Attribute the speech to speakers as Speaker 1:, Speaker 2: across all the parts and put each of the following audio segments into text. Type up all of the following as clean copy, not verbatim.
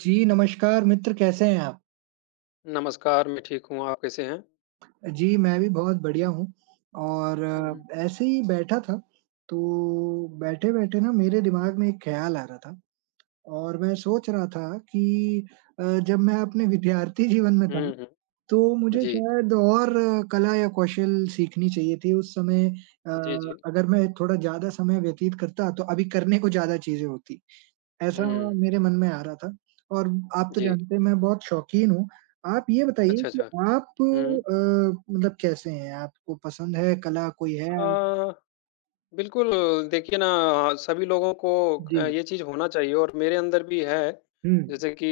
Speaker 1: जी, नमस्कार मित्र कैसे हैं आप?
Speaker 2: नमस्कार, मैं ठीक हूँ, आप कैसे हैं?
Speaker 1: जी, मैं भी बहुत बढ़िया हूँ और
Speaker 2: हुँ,
Speaker 1: ऐसे ही बैठा था, तो बैठे-बैठे ना मेरे दिमाग में एक ख़्याल आ रहा था और मैं सोच रहा था कि जब मैं अपने विद्यार्थी जीवन में था,
Speaker 2: हुँ, हुँ,
Speaker 1: तो मुझे
Speaker 2: जी,
Speaker 1: शायद और कला या कौशल सीखनी चाहिए थी। उस समय
Speaker 2: जी, जी।
Speaker 1: अगर मैं थोड़ा ज़्यादा समय व्यतीत करता, तो अभी करने को ज़्यादा चीज़ें होती। ऐसा
Speaker 2: हुँ,
Speaker 1: मेरे मन में आ रहा था और आप तो
Speaker 2: जी,
Speaker 1: जानते हैं मैं बहुत शौकीन हूँ। आप ये बताइए
Speaker 2: अच्छा,
Speaker 1: कि
Speaker 2: अच्छा,
Speaker 1: आप
Speaker 2: हुँ।
Speaker 1: मतलब कैसे हैं? आपको पसंद है कला कोई है?
Speaker 2: अ, बिल्कुल देखिए ना सभी लोगों को
Speaker 1: जी।
Speaker 2: ये चीज़ होना चाहिए और मेरे अंदर भी है।
Speaker 1: हुँ।
Speaker 2: जैसे कि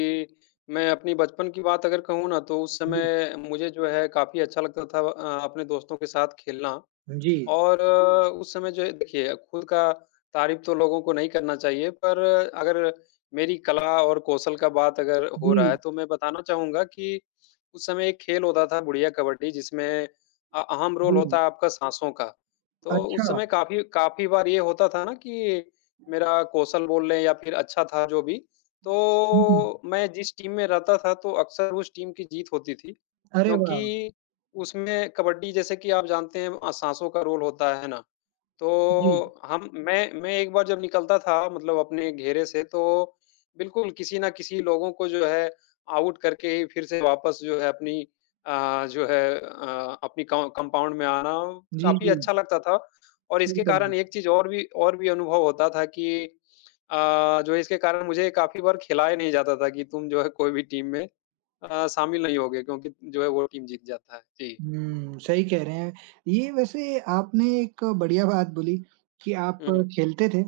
Speaker 2: मैं अपनी बचपन की बात अगर कहूँ ना तो उस
Speaker 1: जी।
Speaker 2: समय मुझे जो है काफ़ी अच्छा लगता था अपने दोस्तों के साथ खेलना।
Speaker 1: जी।
Speaker 2: और उस समय जो है देखिए, खुद का तारीफ़ तो लोगों को नहीं करना चाहिए, पर अगर मेरी कला और कौशल का बात अगर हो रहा है,
Speaker 1: जी,
Speaker 2: तो मैं बताना चाहूँगा कि उस समय एक खेल होता था बुढ़िया कबड्डी, जिसमें अहम रोल
Speaker 1: जी।
Speaker 2: होता है आपका साँसों का। तो उस
Speaker 1: अच्छा।
Speaker 2: समय काफ़ी काफ़ी बार ये होता था ना कि मेरा कौशल बोल लें या फिर अच्छा था जो भी,
Speaker 1: हुँ, हुँ।
Speaker 2: तो मैं जिस टीम में रहता था, तो अक्सर उस टीम की जीत होती थी,
Speaker 1: अरे वाह!
Speaker 2: क्योंकि उसमें कबड्डी जैसे कि आप जानते हैं साँसों का रोल होता है ना?
Speaker 1: जी।
Speaker 2: तो हम मैं एक बार जब निकलता था मतलब अपने घेरे से तो बिल्कुल किसी न किसी लोगों को जो है आउट करके ही फिर से वापस जो है अपनी जो है अपनी कॉ कंपाउंड में आना
Speaker 1: जी,
Speaker 2: काफ़ी
Speaker 1: जी।
Speaker 2: अच्छा लगता था। और
Speaker 1: सही
Speaker 2: इसके
Speaker 1: कह रहे
Speaker 2: कारण एक
Speaker 1: हैं।
Speaker 2: चीज़ और भी अनुभव होता था कि अ, जो इसके कारण मुझे काफ़ी बार खिलाया नहीं जाता था कि तुम जो है कोई भी टीम में शामिल नहीं होगे क्योंकि जो है वो टीम जीत जाता है। जी।
Speaker 1: हुँ, सही कह रहे हैं। ये वैसे आपने एक बढ़िया बात बोली कि आप
Speaker 2: हुँ,
Speaker 1: खेलते थे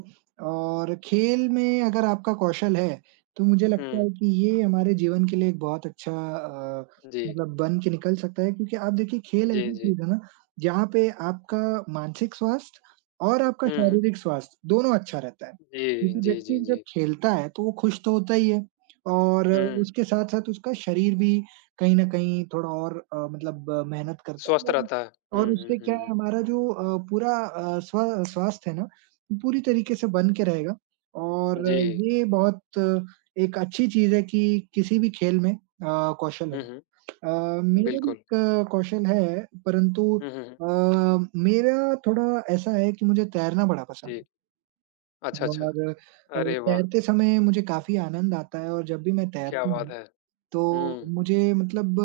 Speaker 1: और खेल में अगर आपका कौशल है, तो मुझे लगता
Speaker 2: हुँ,
Speaker 1: है कि ये हमारे जीवन के लिए एक बहुत अच्छा
Speaker 2: जी,
Speaker 1: मतलब बन के निकल सकता है क्योंकि आप देखिए खेल
Speaker 2: जी,
Speaker 1: ऐसी
Speaker 2: जी,
Speaker 1: चीज़ है ना, जहाँ पे आपका मानसिक स्वास्थ्य और आपका
Speaker 2: हुँ,
Speaker 1: शारीरिक स्वास्थ्य दोनों अच्छा रहता है।
Speaker 2: जी,
Speaker 1: क्योंकि
Speaker 2: जी,
Speaker 1: व्यक्ति
Speaker 2: जी,
Speaker 1: जब
Speaker 2: जी,
Speaker 1: खेलता है, तो वो खुश तो होता ही है और
Speaker 2: हुँ,
Speaker 1: उसके साथ-साथ उसका शरीर भी कहीं न कहीं थोड़ा और मतलब मेहनत करते हैं
Speaker 2: स्वस्थ
Speaker 1: हम
Speaker 2: रहता है।
Speaker 1: और
Speaker 2: हुँ, हुँ,
Speaker 1: उससे क्या है
Speaker 2: हुँ,
Speaker 1: हमारा जो पूरा स्वास्थ्य है ना, पूरी तरीके से बन के रहेगा
Speaker 2: हुँ,
Speaker 1: और
Speaker 2: जी,
Speaker 1: ये बहुत एक अच्छी चीज़ है कि किसी भी खेल में कौशल हो।
Speaker 2: हुँ, हुँ,
Speaker 1: मेरा भी
Speaker 2: बिल्कुल,
Speaker 1: एक कौशल है परंतु
Speaker 2: हुँ, हुँ, हुँ,
Speaker 1: अ, मेरा थोड़ा ऐसा है कि मुझे तैरना बड़ा पसंद है
Speaker 2: जी, अच्छा, अच्छा,
Speaker 1: और
Speaker 2: अरे वाह!
Speaker 1: तैरते समय मुझे काफ़ी आनंद आता है और जब भी मैं
Speaker 2: क्या
Speaker 1: तैरती
Speaker 2: बात
Speaker 1: हूँ
Speaker 2: है।
Speaker 1: तो
Speaker 2: हुँ,
Speaker 1: मुझे मतलब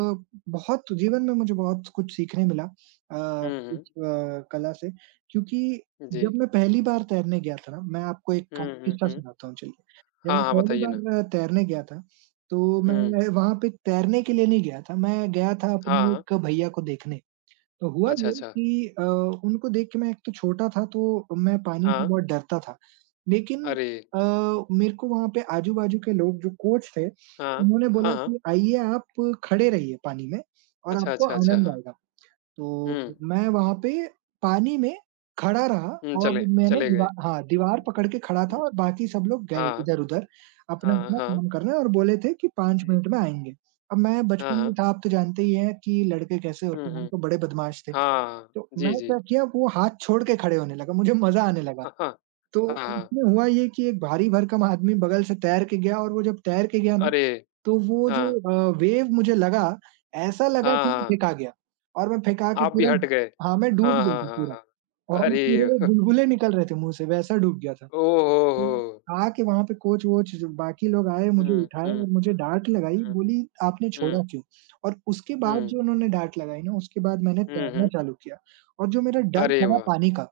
Speaker 1: बहुत जीवन में मुझे बहुत कुछ सीखने मिला
Speaker 2: हुँ,
Speaker 1: इस
Speaker 2: हुँ,
Speaker 1: कला से क्योंकि
Speaker 2: जी,
Speaker 1: जब मैं पहली बार तैरने गया था ना, मैं आपको एक का
Speaker 2: हुँ, हुँ,
Speaker 1: किस्सा
Speaker 2: हुँ,
Speaker 1: सुनाता हूँ चलिए। जब
Speaker 2: हाँ,
Speaker 1: मैं
Speaker 2: हाँ,
Speaker 1: पहली
Speaker 2: बताइए ना?
Speaker 1: बार तैरने गया था, तो
Speaker 2: हुँ,
Speaker 1: मैं वहाँ पे तैरने के लिए नहीं गया था, मैं गया था
Speaker 2: हाँ,
Speaker 1: अपने
Speaker 2: हाँ,
Speaker 1: एक भैया को देखने। तो हुआ
Speaker 2: अच्छा,
Speaker 1: ये
Speaker 2: अच्छा,
Speaker 1: कि उनको देख के मैं एक तो छोटा था तो मैं पानी से
Speaker 2: हाँ,
Speaker 1: बहुत डरता था। लेकिन
Speaker 2: अरे!
Speaker 1: अ, मेरे को वहाँ पे आजू-बाजू के लोग जो कोच थे,
Speaker 2: हाँ,
Speaker 1: उन्होंने
Speaker 2: हाँ,
Speaker 1: बोला
Speaker 2: हाँ,
Speaker 1: कि आइए आप खड़े रहिए पानी में और
Speaker 2: अच्छा,
Speaker 1: आपको
Speaker 2: अच्छा, अच्छा,
Speaker 1: आनंद
Speaker 2: हाँ,
Speaker 1: आएगा। तो
Speaker 2: हुँ,
Speaker 1: मैं वहाँ पे पानी में खड़ा रहा
Speaker 2: हुँ,
Speaker 1: और
Speaker 2: चले
Speaker 1: मैंने
Speaker 2: चले गए। हुँ,
Speaker 1: दीवार
Speaker 2: हुँ,
Speaker 1: पकड़ के खड़ा था
Speaker 2: हुँ, हुँ।
Speaker 1: और बाकी सब लोग गए
Speaker 2: हाँ,
Speaker 1: इधर-उधर
Speaker 2: हाँ,
Speaker 1: अपना-अपना
Speaker 2: हाँ,
Speaker 1: काम करने और बोले थे कि 5
Speaker 2: जी,
Speaker 1: मिनट में आएँगे। अब मैं
Speaker 2: हाँ,
Speaker 1: बचपन में
Speaker 2: हाँ,
Speaker 1: था आप तो जानते ही हैं कि लड़के कैसे होते
Speaker 2: हुँ,
Speaker 1: हैं, हम
Speaker 2: हुँ।
Speaker 1: तो बड़े बदमाश थे।
Speaker 2: हाँ,
Speaker 1: तो मैं
Speaker 2: जी, जी।
Speaker 1: क्या किया वो हाथ छोड़ के खड़े होने लगा, मुझे मज़ा आने लगा।
Speaker 2: हाँ, हाँ।
Speaker 1: तो
Speaker 2: हाँ, हाँ।
Speaker 1: उसमें हुआ ये कि एक भारी भरकम आदमी बगल से तैर के गया और वो जब तैर के गया ना,
Speaker 2: अरे!
Speaker 1: तो वो जो
Speaker 2: हाँ।
Speaker 1: वेव मुझे लगा, ऐसा लगा
Speaker 2: हाँ,
Speaker 1: कि मैं
Speaker 2: हाँ।
Speaker 1: फेंका गया और मैं फेंका के
Speaker 2: आप भी
Speaker 1: पूरा
Speaker 2: हट गए।
Speaker 1: हाँ, मैं डूब
Speaker 2: हाँ,
Speaker 1: गया
Speaker 2: हाँ,
Speaker 1: था
Speaker 2: हाँ,
Speaker 1: पूरा
Speaker 2: हाँ।
Speaker 1: और पूरे
Speaker 2: अरे!
Speaker 1: बुलबुले निकल रहे थे मुँह से, वैसा डूब गया था। हुँ,
Speaker 2: ओहो!
Speaker 1: आके वहाँ पे कोच-वोच जो बाकी लोग आए, मुझे
Speaker 2: हुँ,
Speaker 1: उठाए
Speaker 2: हुँ,
Speaker 1: और मुझे
Speaker 2: हुँ।
Speaker 1: डाँट लगाई,
Speaker 2: हुँ,
Speaker 1: बोली, "आपने छोड़ा
Speaker 2: हुँ,
Speaker 1: क्यों?" और उसके बाद
Speaker 2: हुँ।
Speaker 1: जो उन्होंने डाँट लगाई ना, उसके बाद मैंने
Speaker 2: हुँ,
Speaker 1: तैरना
Speaker 2: हुँ।
Speaker 1: चालू किया और जो मेरा डर
Speaker 2: अरे
Speaker 1: था ना
Speaker 2: वाह!
Speaker 1: पानी का,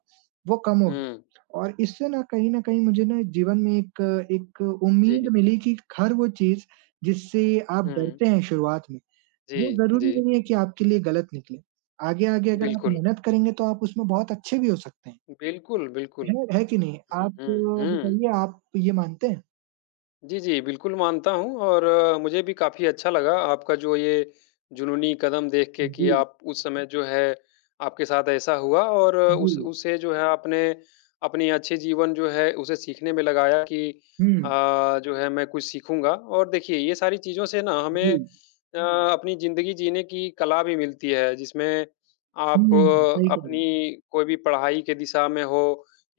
Speaker 1: वो कम हो
Speaker 2: हुँ,
Speaker 1: गया और इससे ना कहीं न कहीं मुझे ना जीवन में एक एक उम्मीद
Speaker 2: जी।
Speaker 1: मिली कि हर वो चीज़ जिससे आप
Speaker 2: हुँ,
Speaker 1: डरते हैं शुरुआत में,
Speaker 2: जी,
Speaker 1: वो
Speaker 2: जी।
Speaker 1: ज़रूरी नहीं है कि आपके लिए गलत निकले। आगे-आगे अगर आप
Speaker 2: बिल्कुल।
Speaker 1: मेहनत करेंगे, तो आप उसमें बहुत अच्छे भी हो सकते हैं।
Speaker 2: बिल्कुल, बिल्कुल।
Speaker 1: है कि नहीं?
Speaker 2: हुँ,
Speaker 1: आप
Speaker 2: हुँ, हुँ।
Speaker 1: बताइए आप ये मानते हैं?
Speaker 2: जी, जी, बिल्कुल मानता हूँ और मुझे भी काफ़ी अच्छा लगा आपका जो ये जुनूनी कदम देख के कि
Speaker 1: जी,
Speaker 2: आप उस समय जो है आपके साथ ऐसा हुआ और उस
Speaker 1: जी।
Speaker 2: उसे जो है आपने अपनी अच्छे जीवन जो है उसे सीखने में लगाया कि
Speaker 1: हुँ,
Speaker 2: अ, जो है मैं कुछ सीखूँगा और देखिए ये सारी चीज़ों से ना
Speaker 1: जी।
Speaker 2: हमें अपनी ज़िंदगी जीने की कला भी मिलती है जिसमें
Speaker 1: हुँ,
Speaker 2: आप
Speaker 1: सही कह रहे हैं।
Speaker 2: अपनी कोई भी पढ़ाई के दिशा में हो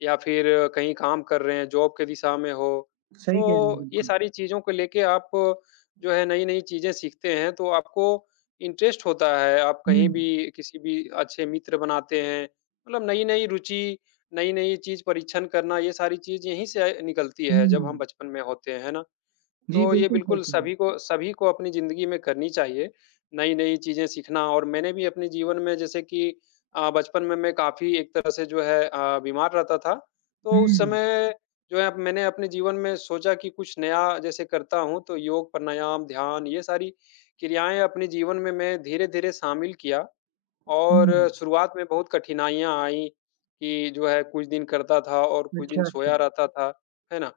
Speaker 2: या फिर कहीं काम कर रहे हैं, जॉब के दिशा में हो
Speaker 1: सही कह रहे हैं,
Speaker 2: तो ये
Speaker 1: बिल्कुल।
Speaker 2: सारी चीज़ों को लेके आप जो है नई-नई चीज़ें सीखते हैं, तो आपको इंटरेस्ट होता है, आप
Speaker 1: हुँ,
Speaker 2: कहीं भी किसी भी अच्छे मित्र बनाते हैं, मतलब नई-नई रुचि, नई-नई चीज़ परीक्षण करना, ये सारी चीज़ यहीं से निकलती है, जब हम
Speaker 1: हुँ।
Speaker 2: बचपन में होते हैं, है ना?
Speaker 1: जी,
Speaker 2: तो ये
Speaker 1: बिल्कुल सही
Speaker 2: बिल्कुल
Speaker 1: कह रहे हैं।
Speaker 2: सभी को अपनी ज़िंदगी में करनी चाहिए, नई-नई चीज़ें सीखना और मैंने भी अपने जीवन में जैसे कि बचपन में मैं काफ़ी एक तरह से जो है बीमार रहता था, तो उस
Speaker 1: हुँ,
Speaker 2: समय जो है मैंने अपने जीवन में सोचा कि कुछ नया जैसे करता हूँ, तो योग, प्राणायाम, ध्यान ये सारी क्रियाएँ अपने जीवन में मैं धीरे-धीरे शामिल किया। और
Speaker 1: हुँ।
Speaker 2: शुरुआत में बहुत कठिनाइयाँ आईं कि जो है कुछ दिन करता था और कुछ दिन
Speaker 1: अच्छा, अच्छा।
Speaker 2: सोया रहता था, है ना?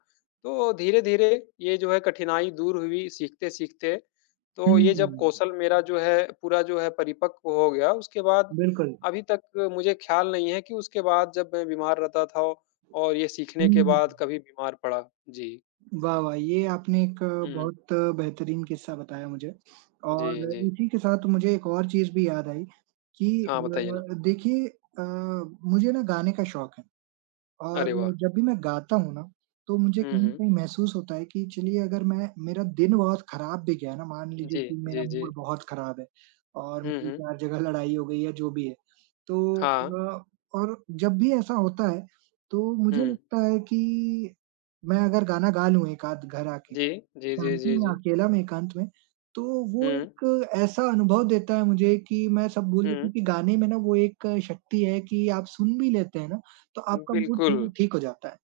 Speaker 2: तो धीरे-धीरे ये जो है कठिनाई दूर हुई सीखते-सीखते।
Speaker 1: हुँ,
Speaker 2: तो ये जब कौशल मेरा जो है पूरा जो है परिपक्व हो गया, उसके बाद
Speaker 1: बिल्कुल।
Speaker 2: अभी तक मुझे ख़्याल नहीं है कि उसके बाद जब मैं बीमार रहता था और ये सीखने के
Speaker 1: हुँ।
Speaker 2: बाद कभी बीमार पड़ा। जी।
Speaker 1: वाह, वाह! ये आपने एक
Speaker 2: हुँ,
Speaker 1: बहुत बेहतरीन किस्सा बताया मुझे
Speaker 2: जी,
Speaker 1: और
Speaker 2: जी।
Speaker 1: इसी के साथ मुझे एक और चीज़ भी याद आई कि
Speaker 2: हाँ, बताइए ना।
Speaker 1: देखिए मुझे ना गाने का शौक है और
Speaker 2: अरे वाह!
Speaker 1: जब भी मैं गाता हूँ ना, तो मुझे
Speaker 2: हुँ,
Speaker 1: कहीं न
Speaker 2: हुँ।
Speaker 1: कहीं महसूस होता है कि चलिए अगर मैं मेरा दिन बहुत खराब भी गया ना, मान लीजिए
Speaker 2: जी,
Speaker 1: कि मेरा
Speaker 2: जी, जी।
Speaker 1: मूड बहुत खराब है और
Speaker 2: हुँ,
Speaker 1: मेरी
Speaker 2: हुँ।
Speaker 1: 4 जगह लड़ाई हो गई है, जो भी है। तो
Speaker 2: हाँ।
Speaker 1: अ, और जब भी ऐसा होता है, तो
Speaker 2: हुँ।
Speaker 1: मुझे लगता है कि मैं अगर गाना गा लूँ एक आध घर आके,
Speaker 2: जी, जी, जी,
Speaker 1: शांति
Speaker 2: जी,
Speaker 1: में,
Speaker 2: जी।
Speaker 1: अकेला में, एकांत में, तो वो
Speaker 2: हुँ,
Speaker 1: एक ऐसा अनुभव देता है मुझे कि मैं सब भूल जाती
Speaker 2: हुँ,
Speaker 1: हूँ कि गाने में ना वो एक शक्ति है कि आप सुन भी लेते हैं ना, तो आपका मूड
Speaker 2: बिल्कुल।
Speaker 1: थोड़ा ठीक हो जाता है।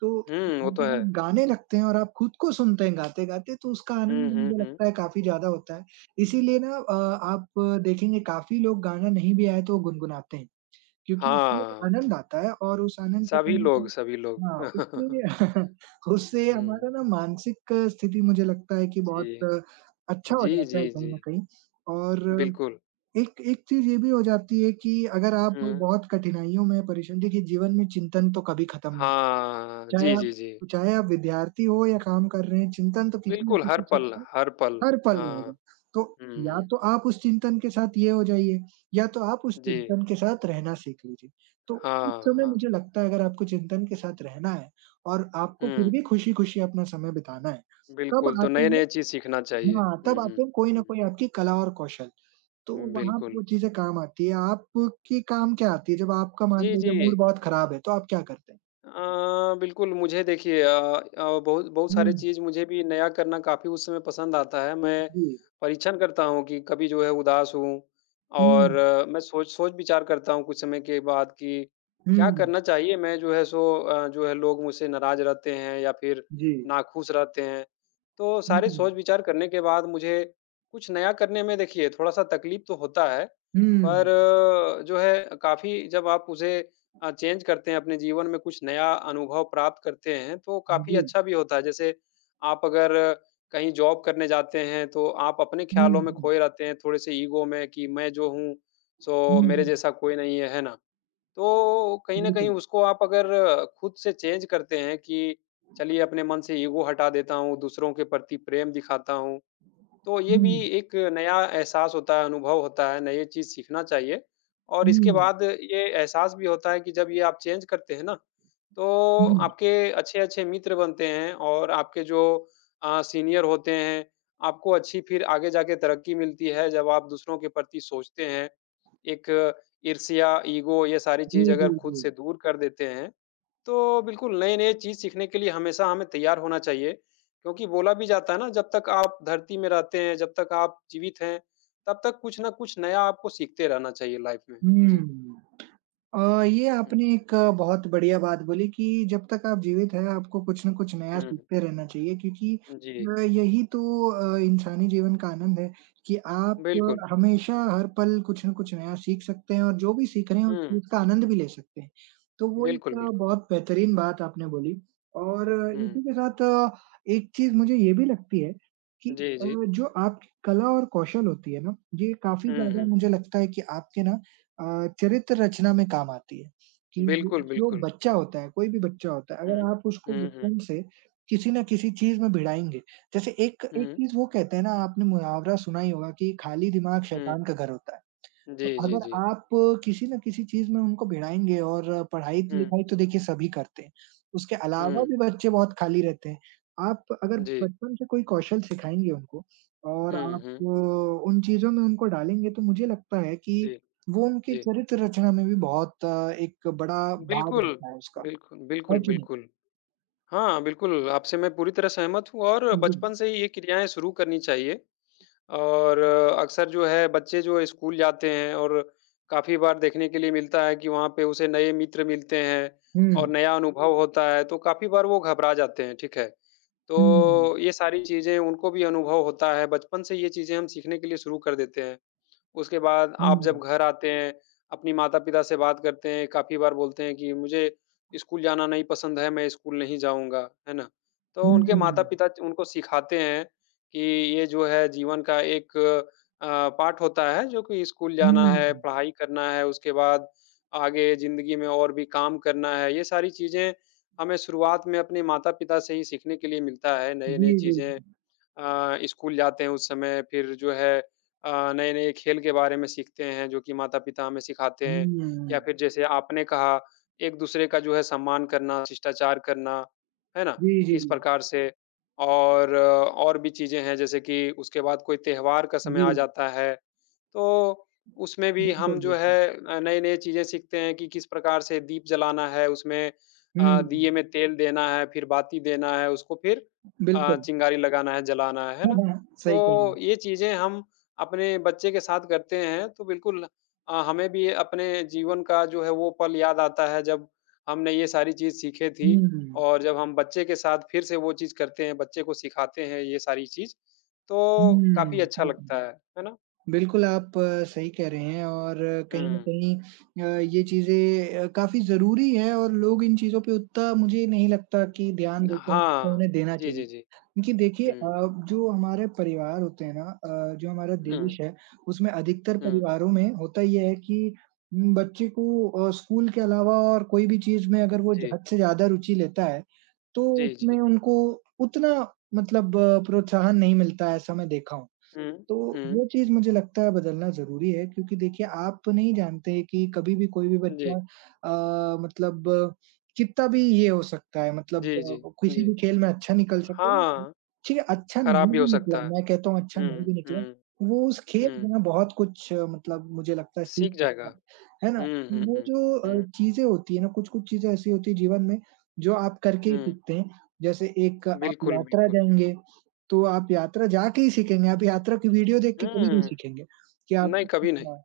Speaker 1: तो जब
Speaker 2: हुँ, वो तो है।
Speaker 1: आप गाने लगते हैं और आप खुद को सुनते हैं गाते-गाते, तो उसका
Speaker 2: हुँ,
Speaker 1: आनंद
Speaker 2: हुँ,
Speaker 1: मुझे
Speaker 2: हुँ।
Speaker 1: लगता है काफ़ी ज़्यादा होता है। इसीलिए ना आप देखेंगे काफ़ी लोग गाना नहीं भी आए तो वो गुनगुनाते हैं। क्योंकि उसमें एक
Speaker 2: हाँ,
Speaker 1: आनंद आता है और उस आनंद का कहीं
Speaker 2: सभी
Speaker 1: न
Speaker 2: लोग,
Speaker 1: कहीं
Speaker 2: सभी
Speaker 1: हाँ,
Speaker 2: लोग।
Speaker 1: उससे उससे
Speaker 2: हुँ,
Speaker 1: हमारा ना मानसिक स्थिति मुझे लगता है कि
Speaker 2: जी।
Speaker 1: बहुत अच्छा हो
Speaker 2: जी,
Speaker 1: जाता
Speaker 2: जी,
Speaker 1: है कहीं
Speaker 2: जी,
Speaker 1: न कहीं और
Speaker 2: बिल्कुल।
Speaker 1: एक एक चीज़ ये भी हो जाती है कि अगर आप
Speaker 2: हुँ,
Speaker 1: बहुत कठिनाइयों में परेशान देखिए जीवन में चिंतन तो कभी खत्म नहीं,
Speaker 2: हाँ,
Speaker 1: चाहे
Speaker 2: जी,
Speaker 1: आप
Speaker 2: जी, जी।
Speaker 1: चाहे आप विद्यार्थी हो या काम कर रहे हैं, चिंतन तो किसी न
Speaker 2: बिल्कुल, हर
Speaker 1: किसी चीज़
Speaker 2: पल,
Speaker 1: का
Speaker 2: हर पल।
Speaker 1: हर पल रहेगा।
Speaker 2: हाँ,
Speaker 1: तो या
Speaker 2: हुँ,
Speaker 1: तो आप उस चिंतन के साथ ये हो जाइए, या तो आप उस
Speaker 2: जी।
Speaker 1: चिंतन के साथ रहना सीख लीजिए। तो उस
Speaker 2: हाँ,
Speaker 1: समय
Speaker 2: हाँ।
Speaker 1: मुझे लगता है अगर आपको चिंतन के साथ रहना है और आपको फिर
Speaker 2: हुँ,
Speaker 1: भी खुशी-खुशी अपना समय बिताना है, तब
Speaker 2: बिल्कुल, तो
Speaker 1: आते हैं
Speaker 2: नए-नए चीज़ सीखना चाहिए।
Speaker 1: हाँ,
Speaker 2: हुँ,
Speaker 1: तब
Speaker 2: हुँ,
Speaker 1: आते हैं कोई न कोई आपकी कला और कौशल। तो
Speaker 2: हुँ,
Speaker 1: वहाँ पे
Speaker 2: बिल्कुल।
Speaker 1: वो चीज़ें काम आती है। आपके काम क्या आती है? जब आपका मान
Speaker 2: जी,
Speaker 1: लीजिए
Speaker 2: जी।
Speaker 1: मूड बहुत खराब है, तो आप क्या करते हैं?
Speaker 2: अ, बिल्कुल, मुझे देखिए अ बहुत बहुत
Speaker 1: हुँ,
Speaker 2: सारी चीज़ मुझे भी नया करना काफ़ी उस समय पसंद आता है। मैं
Speaker 1: जी।
Speaker 2: परीक्षण करता हूँ कि कभी जो है उदास हूँ
Speaker 1: हुँ,
Speaker 2: और मैं सोच सोच-विचार करता हूँ कुछ समय के बाद कि क्या
Speaker 1: हुँ,
Speaker 2: करना चाहिए? मैं जो है सो जो है लोग मुझसे नाराज़ रहते हैं या फिर
Speaker 1: जी।
Speaker 2: नाख़ुश रहते हैं। तो सारे
Speaker 1: हुँ,
Speaker 2: सोच-विचार करने के बाद मुझे कुछ नया करने में देखिए थोड़ा-सा तकलीफ़ तो होता है,
Speaker 1: हुँ,
Speaker 2: पर जो है काफ़ी जब आप उसे चेंज करते हैं, अपने जीवन में कुछ नया अनुभव प्राप्त करते हैं, तो काफ़ी
Speaker 1: जी।
Speaker 2: अच्छा भी होता है। जैसे आप अगर कहीं जॉब करने जाते हैं, तो आप अपने
Speaker 1: हुँ,
Speaker 2: ख़्यालों में
Speaker 1: हुँ।
Speaker 2: खोए रहते हैं, थोड़े-से ईगो में कि मैं जो हूँ,
Speaker 1: हुँ,
Speaker 2: सो मेरे
Speaker 1: हुँ।
Speaker 2: जैसा कोई नहीं है, है ना? तो कहीं न कहीं
Speaker 1: बिल्कुल।
Speaker 2: उसको आप अगर खुद से चेंज करते हैं कि चलिए अपने मन से ईगो हटा देता हूँ, दूसरों के प्रति प्रेम दिखाता हूँ, तो ये
Speaker 1: हुँ,
Speaker 2: भी एक नया एहसास होता है, अनुभव होता है, नई चीज़ सीखना चाहिए और इसके
Speaker 1: हुँ,
Speaker 2: बाद ये एहसास भी होता है कि जब ये आप चेंज करते हैं ना, तो
Speaker 1: हुँ।
Speaker 2: आपके अच्छे-अच्छे मित्र बनते हैं और आपके जो सीनियर होते हैं, आपको अच्छी फिर आगे जाके तरक्की मिलती है जब आप दूसरों के प्रति सोचते हैं। एक ईर्ष्या, ईगो ये सारी चीज़
Speaker 1: जी, जी,
Speaker 2: अगर खुद
Speaker 1: जी।
Speaker 2: से दूर कर देते हैं, तो बिल्कुल नए-नए चीज़ सीखने के लिए हमेशा हमें तैयार होना चाहिए। क्योंकि बोला भी जाता है ना जब तक आप धरती में रहते हैं, जब तक आप जीवित हैं, तब तक कुछ ना कुछ नया आपको सीखते रहना चाहिए लाइफ में। जी।
Speaker 1: हुँ। ये
Speaker 2: हुँ,
Speaker 1: आपने एक बहुत बढ़िया बात बोली कि जब तक आप जीवित हैं, आपको कुछ न कुछ नया
Speaker 2: हुँ,
Speaker 1: सीखते रहना चाहिए क्योंकि
Speaker 2: जी,
Speaker 1: यही तो इंसानी जीवन का आनंद है कि आप
Speaker 2: बिल्कुल।
Speaker 1: हमेशा हर पल कुछ न कुछ नया सीख सकते हैं और जो भी सीख रहे हैं, उस
Speaker 2: हुँ,
Speaker 1: चीज़ का आनंद भी ले सकते हैं। तो वो
Speaker 2: बिल्कुल,
Speaker 1: एक
Speaker 2: बिल्कुल।
Speaker 1: बहुत बेहतरीन बात आपने बोली और इसी
Speaker 2: हुँ,
Speaker 1: के साथ एक चीज़ मुझे ये भी लगती है कि
Speaker 2: जी, जी।
Speaker 1: जो आपकी कला और कौशल होती है ना, ये काफ़ी
Speaker 2: हुँ,
Speaker 1: ज़्यादा
Speaker 2: हुँ,
Speaker 1: मुझे लगता है कि आपके ना चरित्र रचना में काम आती है, कि ज
Speaker 2: बिल्कुल,
Speaker 1: जो
Speaker 2: बिल्कुल।
Speaker 1: बच्चा होता है, कोई भी बच्चा होता है,
Speaker 2: हुँ,
Speaker 1: अगर आप उसको
Speaker 2: हुँ, हुँ,
Speaker 1: बचपन से किसी न किसी चीज़ में भिड़ाएँगे, जैसे एक एक
Speaker 2: हुँ,
Speaker 1: चीज़ वो कहते हैं ना, आपने मुहावरा सुना ही होगा कि खाली दिमाग
Speaker 2: हुँ।
Speaker 1: शैतान का घर होता है। तो
Speaker 2: जी, जी,
Speaker 1: अगर
Speaker 2: जी।
Speaker 1: आप किसी न किसी चीज़ में उनको भिड़ाएँगे और
Speaker 2: हुँ,
Speaker 1: पढ़ाई-लिखाई तो देखिए सभी करते हैं, उसके अलावा
Speaker 2: हुँ,
Speaker 1: भी बच्चे बहुत खाली रहते हैं। आप अगर
Speaker 2: जी।
Speaker 1: बचपन से कोई कौशल सिखाएँगे उनको और
Speaker 2: हुँ,
Speaker 1: आप
Speaker 2: हुँ,
Speaker 1: उन चीज़ों में उनको डालेंगे, तो मुझे लगता है कि
Speaker 2: जी,
Speaker 1: वो उनके
Speaker 2: जी।
Speaker 1: चरित्र रचना में भी बहुत एक बड़ा भाग
Speaker 2: बिल्कुल,
Speaker 1: रहता है उसका,
Speaker 2: बिल्कुल,
Speaker 1: है
Speaker 2: बिल्कुल,
Speaker 1: कि नहीं?
Speaker 2: बिल्कुल। हाँ, बिल्कुल, आपसे मैं पूरी तरह सहमत हूँ और
Speaker 1: जी।
Speaker 2: बचपन से ही ये क्रियाएँ शुरू करनी चाहिए। और अक्सर जो है बच्चे जो स्कूल जाते हैं और काफ़ी बार देखने के लिए मिलता है कि वहाँ पे उसे नए मित्र मिलते हैं और
Speaker 1: हुँ,
Speaker 2: नया अनुभव हुँ। होता है, तो काफ़ी बार वो घबरा जाते हैं, ठीक है।
Speaker 1: हुँ,
Speaker 2: तो ये सारी चीज़ें उनको भी अनुभव होता है, बचपन से ये चीज़ें हम सीखने के लिए शुरू कर देते हैं। उसके बाद आप
Speaker 1: हुँ,
Speaker 2: जब घर आते हैं, अपनी माता-पिता से बात करते हैं, काफ़ी बार बोलते हैं कि मुझे स्कूल जाना नहीं पसंद है, मैं स्कूल नहीं जाऊँगा, है ना? तो
Speaker 1: हुँ,
Speaker 2: उनके
Speaker 1: हुँ।
Speaker 2: माता-पिता उनको सिखाते हैं कि ये जो है जीवन का एक अ, पार्ट होता है जो कि स्कूल जाना है, पढ़ाई करना है, उसके बाद आगे ज़िंदगी में और भी काम करना है। ये सारी चीज़ें हमें शुरुआत में अपने माता-पिता से ही सीखने के लिए मिलता है, नई-नई
Speaker 1: जी, जी,
Speaker 2: चीज़ें
Speaker 1: जी।
Speaker 2: स्कूल जाते हैं उस समय फिर जो है नए-नए खेल के बारे में सीखते हैं जो कि माता-पिता हमें सिखाते हैं
Speaker 1: हुँ।
Speaker 2: या फिर जैसे आपने कहा एक-दूसरे का जो है सम्मान करना, शिष्टाचार करना, है ना?
Speaker 1: जी, जी,
Speaker 2: किस
Speaker 1: जी।
Speaker 2: प्रकार से और और भी चीज़ें हैं जैसे कि उसके बाद कोई त्योहार का समय
Speaker 1: जी,
Speaker 2: आ जाता है, तो उसमें भी हम
Speaker 1: बिल्कुल,
Speaker 2: जो
Speaker 1: बिल्कुल।
Speaker 2: है नए-नए चीज़ें सीखते हैं कि किस प्रकार से दीप जलाना है उसमें
Speaker 1: हुँ,
Speaker 2: दिए में तेल देना है, फिर बाती देना है उसको फिर
Speaker 1: बिल्कुल।
Speaker 2: चिंगारी लगाना है, जलाना है
Speaker 1: हाँ,
Speaker 2: ना?
Speaker 1: हाँ, सही कह रहे
Speaker 2: तो
Speaker 1: हैं।
Speaker 2: ये चीज़ें हम अपने बच्चे के साथ करते हैं तो बिल्कुल हमें भी अपने जीवन का जो है वो पल याद आता है जब हमने ये सारी चीज़ सीखी थी
Speaker 1: हुँ,
Speaker 2: और जब हम बच्चे के साथ फिर से वो चीज़ करते हैं, बच्चे को सिखाते हैं ये सारी चीज़,
Speaker 1: हुँ,
Speaker 2: तो काफ़ी अच्छा
Speaker 1: सही कह
Speaker 2: लगता
Speaker 1: रहे हैं।
Speaker 2: है ना?
Speaker 1: बिल्कुल, आप सही कह रहे हैं और कहीं न
Speaker 2: हुँ।
Speaker 1: कहीं ये चीज़ें काफ़ी ज़रूरी है और लोग इन चीज़ों पे उतना मुझे नहीं लगता कि ध्यान देते हैं जितना
Speaker 2: हाँ।
Speaker 1: उन्हें देना
Speaker 2: जी,
Speaker 1: चाहिए।
Speaker 2: जी, जी।
Speaker 1: क्योंकि देखिए
Speaker 2: हुँ,
Speaker 1: जो हमारे परिवार होते हैं ना जो हमारा
Speaker 2: हुँ,
Speaker 1: देश है, उसमें अधिकतर
Speaker 2: हुँ।
Speaker 1: परिवारों में होता ये है कि बच्चे को स्कूल के अलावा और कोई भी चीज़ में अगर वो ज
Speaker 2: जी,
Speaker 1: हद से ज़्यादा रुचि लेता है, तो
Speaker 2: जी,
Speaker 1: उसमें
Speaker 2: जी।
Speaker 1: उनको उतना मतलब प्रोत्साहन नहीं मिलता है, ऐसा मैं देखा हूँ।
Speaker 2: हुँ,
Speaker 1: तो
Speaker 2: हुँ।
Speaker 1: वो चीज़ मुझे लगता है बदलना ज़रूरी है क्योंकि देखिए, आप नहीं जानते कि कभी भी कोई भी बच्चा
Speaker 2: जी,
Speaker 1: मतलब कितना भी ये हो सकता है मतलब
Speaker 2: जी, जी,
Speaker 1: वो किसी
Speaker 2: जी।
Speaker 1: भी खेल में अच्छा निकल सकता है।
Speaker 2: हाँ।
Speaker 1: ठीक है, अच्छा नहीं
Speaker 2: खराब भी हो
Speaker 1: भी निकला,
Speaker 2: सकता है।
Speaker 1: मैं कहता हूँ अच्छा नहीं
Speaker 2: हुँ,
Speaker 1: भी निकला,
Speaker 2: हुँ,
Speaker 1: वो उस खेल
Speaker 2: हुँ,
Speaker 1: में ना बहुत कुछ मतलब मुझे लगता है सीख
Speaker 2: सीख जाएगा।
Speaker 1: सकता है ना?
Speaker 2: हुँ, हुँ,
Speaker 1: वो
Speaker 2: हुँ,
Speaker 1: जो
Speaker 2: हुँ,
Speaker 1: चीज़ें होती हैं ना, कुछ-कुछ चीज़ें ऐसी होती हैं जीवन में जो आप करके ही
Speaker 2: हुँ,
Speaker 1: सीखते हैं। जैसे एक आप
Speaker 2: बिल्कुल,
Speaker 1: यात्रा
Speaker 2: बिल्कुल।
Speaker 1: जाएँगे तो आप यात्रा जाके ही सीखेंगे, आप यात्रा की वीडियो देख के कभी नहीं
Speaker 2: हुँ,
Speaker 1: सीखेंगे कि आप
Speaker 2: नहीं कभी नहीं।
Speaker 1: हाँ,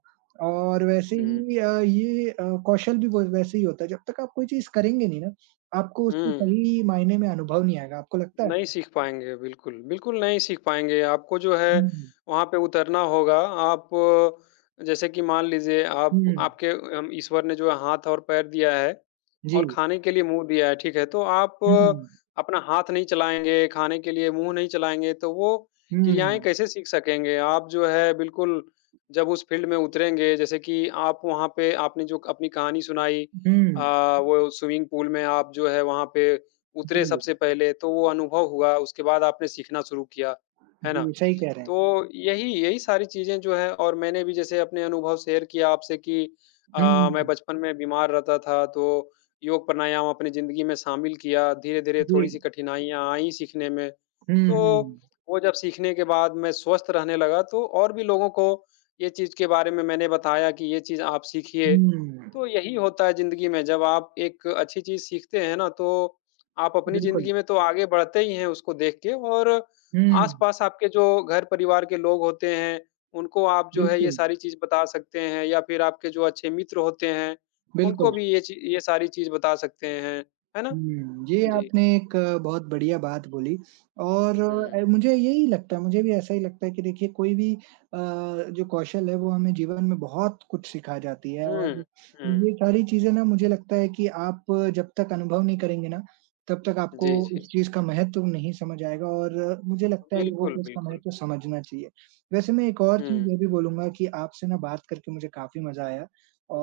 Speaker 1: और वैसे
Speaker 2: हुँ,
Speaker 1: ही ये कौशल भी वो वैसे ही होता है, जब तक आप कोई चीज़ करेंगे नहीं ना, आपको उसके
Speaker 2: हुँ।
Speaker 1: सही मायने में अनुभव नहीं आएगा, आपको लगता है
Speaker 2: नहीं सीख पाएँगे, बिल्कुल। बिल्कुल नहीं सीख पाएँगे, आपको जो है
Speaker 1: हुँ,
Speaker 2: वहाँ पे उतरना होगा। आप जैसे कि मान लीजिए आप
Speaker 1: हुँ,
Speaker 2: आपके ईश्वर ने जो है हाथ और पैर दिया है और
Speaker 1: जी,
Speaker 2: खाने के लिए मुँह दिया है, ठीक है? तो आप
Speaker 1: हुँ,
Speaker 2: अपना हाथ नहीं चलाएँगे, खाने के लिए मुँह नहीं चलाएँगे, तो वो
Speaker 1: हुँ,
Speaker 2: क्रियाएँ कैसे सीख सकेंगे? आप जो है बिल्कुल जब उस फ़ील्ड में उतरेंगे, जैसे कि आप वहाँ पे आपने जो अपनी कहानी सुनाई
Speaker 1: हुँ,
Speaker 2: अ, वो स्विमिंग पूल में आप जो है वहाँ पे उतरे
Speaker 1: जी,
Speaker 2: सबसे पहले, तो वो अनुभव हुआ, उसके बाद आपने सीखना शुरू किया, है ना?
Speaker 1: जी, सही कह रहे हैं।
Speaker 2: तो यही यही सारी चीज़ें जो है और मैंने भी जैसे अपने अनुभव शेयर किया आपसे कि
Speaker 1: हुँ,
Speaker 2: मैं बचपन में बीमार रहता था तो योग प्राणायाम अपनी ज़िंदगी में शामिल किया। धीरे-धीरे
Speaker 1: जी,
Speaker 2: थोड़ी-सी कठिनाइयाँ आईं सीखने में।
Speaker 1: हुँ,
Speaker 2: तो
Speaker 1: हुँ,
Speaker 2: वो जब सीखने के बाद मैं स्वस्थ रहने लगा तो और भी लोगों को ये चीज़ के बारे में मैंने बताया कि ये चीज़ आप सीखिए।
Speaker 1: हुँ,
Speaker 2: तो यही होता है ज़िंदगी में जब आप एक अच्छी चीज़ सीखते हैं ना तो आप अपनी
Speaker 1: बिल्कुल,
Speaker 2: ज़िंदगी में तो आगे बढ़ते ही हैं उसको देख के और
Speaker 1: हुँ,
Speaker 2: आस-पास आपके जो घर परिवार के लोग होते हैं, उनको आप जो है ये
Speaker 1: बिल्कुल,
Speaker 2: सारी चीज़ बता सकते हैं या फिर आपके जो अच्छे मित्र होते हैं, उनको
Speaker 1: बिल्कुल।
Speaker 2: भी ये सारी चीज़ बता सकते हैं, है ना?
Speaker 1: हुँ, ये
Speaker 2: जी।
Speaker 1: आपने एक बहुत बढ़िया बात बोली और
Speaker 2: हुँ।
Speaker 1: मुझे यही लगता है, मुझे भी ऐसा ही लगता है कि देखिए कोई भी जो कौशल है वो हमें जीवन में बहुत कुछ सिखा जाती है और
Speaker 2: हुँ,
Speaker 1: ये
Speaker 2: हुँ।
Speaker 1: सारी चीज़ें ना मुझे लगता है कि आप जब तक अनुभव नहीं करेंगे ना, तब तक आपको
Speaker 2: जी,
Speaker 1: उस
Speaker 2: जी।
Speaker 1: चीज़ का महत्व नहीं समझ आएगा और मुझे लगता है लोगों
Speaker 2: बिल्कुल,
Speaker 1: को इसका
Speaker 2: बिल्कुल।
Speaker 1: महत्व समझना चाहिए। वैसे मैं एक और चीज़
Speaker 2: हुँ।
Speaker 1: ये भी बोलूँगा कि आपसे ना बात करके मुझे काफ़ी मज़ा आया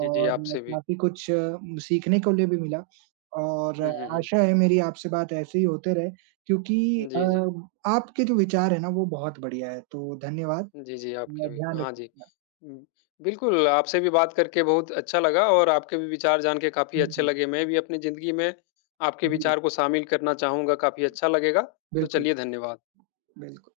Speaker 2: जी, जी, आपसे भी।
Speaker 1: काफ़ी कुछ सीखने को लिए भी मिला। और
Speaker 2: हुँ, हुँ, हुँ।
Speaker 1: आशा है मेरी आपसे बात ऐसे ही होते रहे क्योंकि अ,
Speaker 2: जी, जी।
Speaker 1: आपके जो विचार है ना वो बहुत बढ़िया है। तो धन्यवाद,
Speaker 2: जी, जी, आपके
Speaker 1: मैं
Speaker 2: भी।
Speaker 1: ध्यान
Speaker 2: हाँ
Speaker 1: रखिए
Speaker 2: जी।
Speaker 1: अपना।
Speaker 2: उम, बिल्कुल, आपसे भी बात करके बहुत अच्छा लगा और आपके भी विचार जान के काफ़ी
Speaker 1: हुँ,
Speaker 2: अच्छे
Speaker 1: हुँ।
Speaker 2: लगे। मैं भी अपनी ज़िंदगी में आपके
Speaker 1: जी,
Speaker 2: विचार को शामिल करना चाहूँगा, काफ़ी अच्छा लगेगा। तो
Speaker 1: बिल्कुल,
Speaker 2: चलिए धन्यवाद।
Speaker 1: बिल्कुल।